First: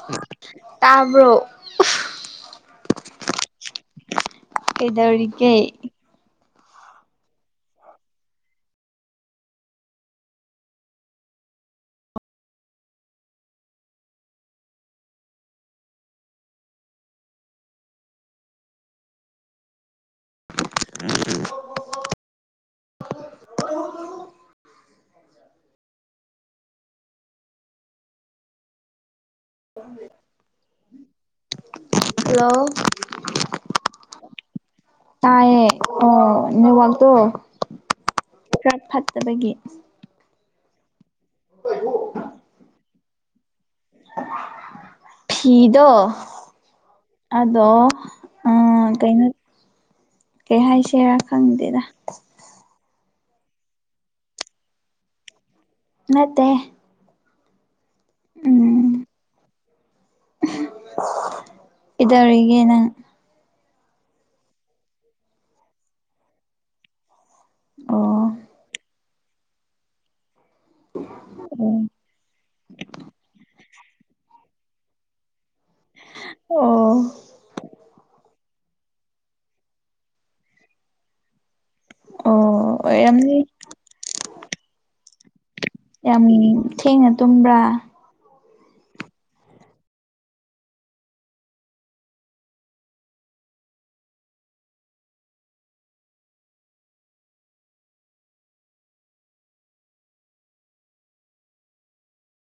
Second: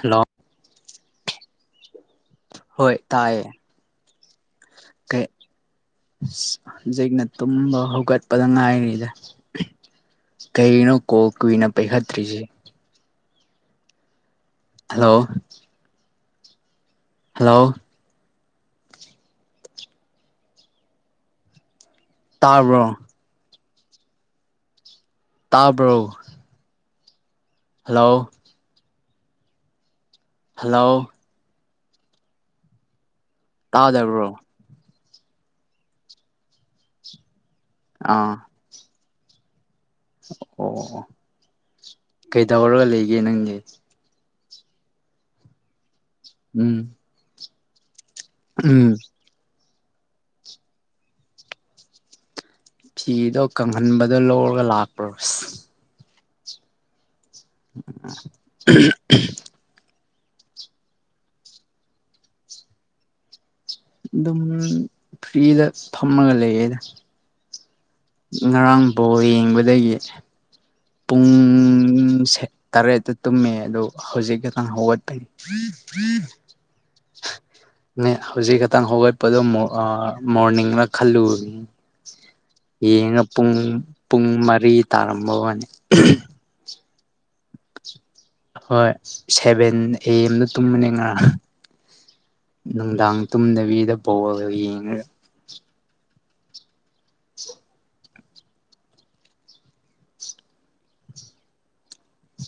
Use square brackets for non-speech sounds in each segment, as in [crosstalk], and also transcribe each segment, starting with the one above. hello ꯇꯥꯕ꯭ꯔꯣ ꯍꯣꯏ ꯇꯥꯏꯌꯦ ꯎ ꯀꯩ ꯀꯩꯗꯧꯔꯤꯒꯦ ꯍꯧꯖꯤꯛꯅ ꯇꯨꯝꯕ ꯍꯧꯒꯠꯄꯗ ꯉꯥꯏꯔꯤꯗ ꯀꯩꯅꯣ ꯀꯣꯜ ꯀꯨꯋꯏꯅ ꯄꯥꯏꯈꯠꯇ꯭ꯔꯤꯁꯤ ꯍꯜꯂꯣ ꯍꯜꯂꯣ ꯇꯥꯔꯕ꯭ꯔꯣ ꯇꯥꯕ꯭ꯔꯣ ꯍꯜꯂꯣ ꯎꯝ ꯍꯜꯂꯧ ꯍꯂꯣ ꯇꯥꯗꯕ꯭ꯔꯣ ꯇꯑꯦ ꯑꯣ ꯅꯦꯠꯋꯥꯛꯇꯣ ꯑꯥ ꯈ꯭ꯔ ꯐꯠꯇꯕꯒꯤ ꯑꯣ ꯑꯣ ꯀꯩꯗꯧꯔꯒ ꯂꯩꯒꯦ ꯅꯪꯗꯤ ꯐꯤꯗꯣ ꯎꯝ ꯑꯗꯣ ꯎꯝ ꯀꯩꯅꯣ ꯀꯩ ꯍꯥꯏꯁꯦꯔꯥ ꯈꯪꯗꯦꯗ ꯐꯤꯗꯣ ꯀꯪꯍꯟꯕꯗꯣ ꯂꯧꯔꯒ ꯂꯥꯛꯄꯔꯁ ꯅꯠꯇꯦ [inaudible] ꯀꯤꯗꯧꯔꯤꯒꯦ ꯅꯪ ꯑꯗꯨꯝ ꯐ꯭ꯔꯤꯗ ꯐꯝꯃꯒ ꯂꯩꯌꯦꯗ ꯑꯣ ꯉꯔꯥꯡ ꯕꯣꯜ ꯌꯦꯡꯕꯗꯒꯤ ꯄꯨꯡ ꯑꯣ ꯇꯔꯦꯠꯇ ꯇꯨꯝꯃꯦ ꯑꯗꯨꯗꯣ ꯍꯧꯖꯤꯛ ꯈꯛꯇꯪ ꯍꯧꯒꯠꯄꯒꯤ ꯑꯣ [unintelligible] ꯍꯧꯖꯤꯛ ꯈꯛꯇꯪ ꯍꯧꯒꯠꯄꯗꯣ ꯃꯣ ꯑ ꯃꯣꯔꯅꯤꯡꯔ ꯈꯜꯂꯨꯕꯅꯤ ꯑꯣ ꯌꯦꯡꯉ ꯑꯣꯏꯔꯝꯅꯤ ꯄꯨꯡ ꯄꯨꯡ ꯃꯔꯤ ꯇꯥꯔꯝꯕ ꯋꯅꯦ ꯌꯥꯝ ꯊꯦꯡꯅ ꯇꯨꯝꯕ꯭ꯔꯥ ꯍꯣꯏ ꯁꯦꯚꯦꯟ ꯑꯦ ꯑꯦꯝ ꯗ ꯇꯨꯝꯕꯅꯤ ꯉꯥꯔꯥꯡ ꯅꯨꯡꯗꯥꯡ ꯇꯨꯝꯗꯕꯤꯗ ꯄꯣꯜ ꯌꯦꯡꯉꯒ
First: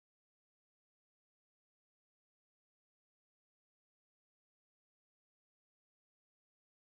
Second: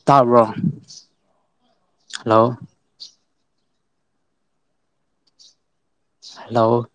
ꯇꯥꯕ꯭ꯔꯣ ꯍꯜꯂꯣ ꯍꯜꯂꯣ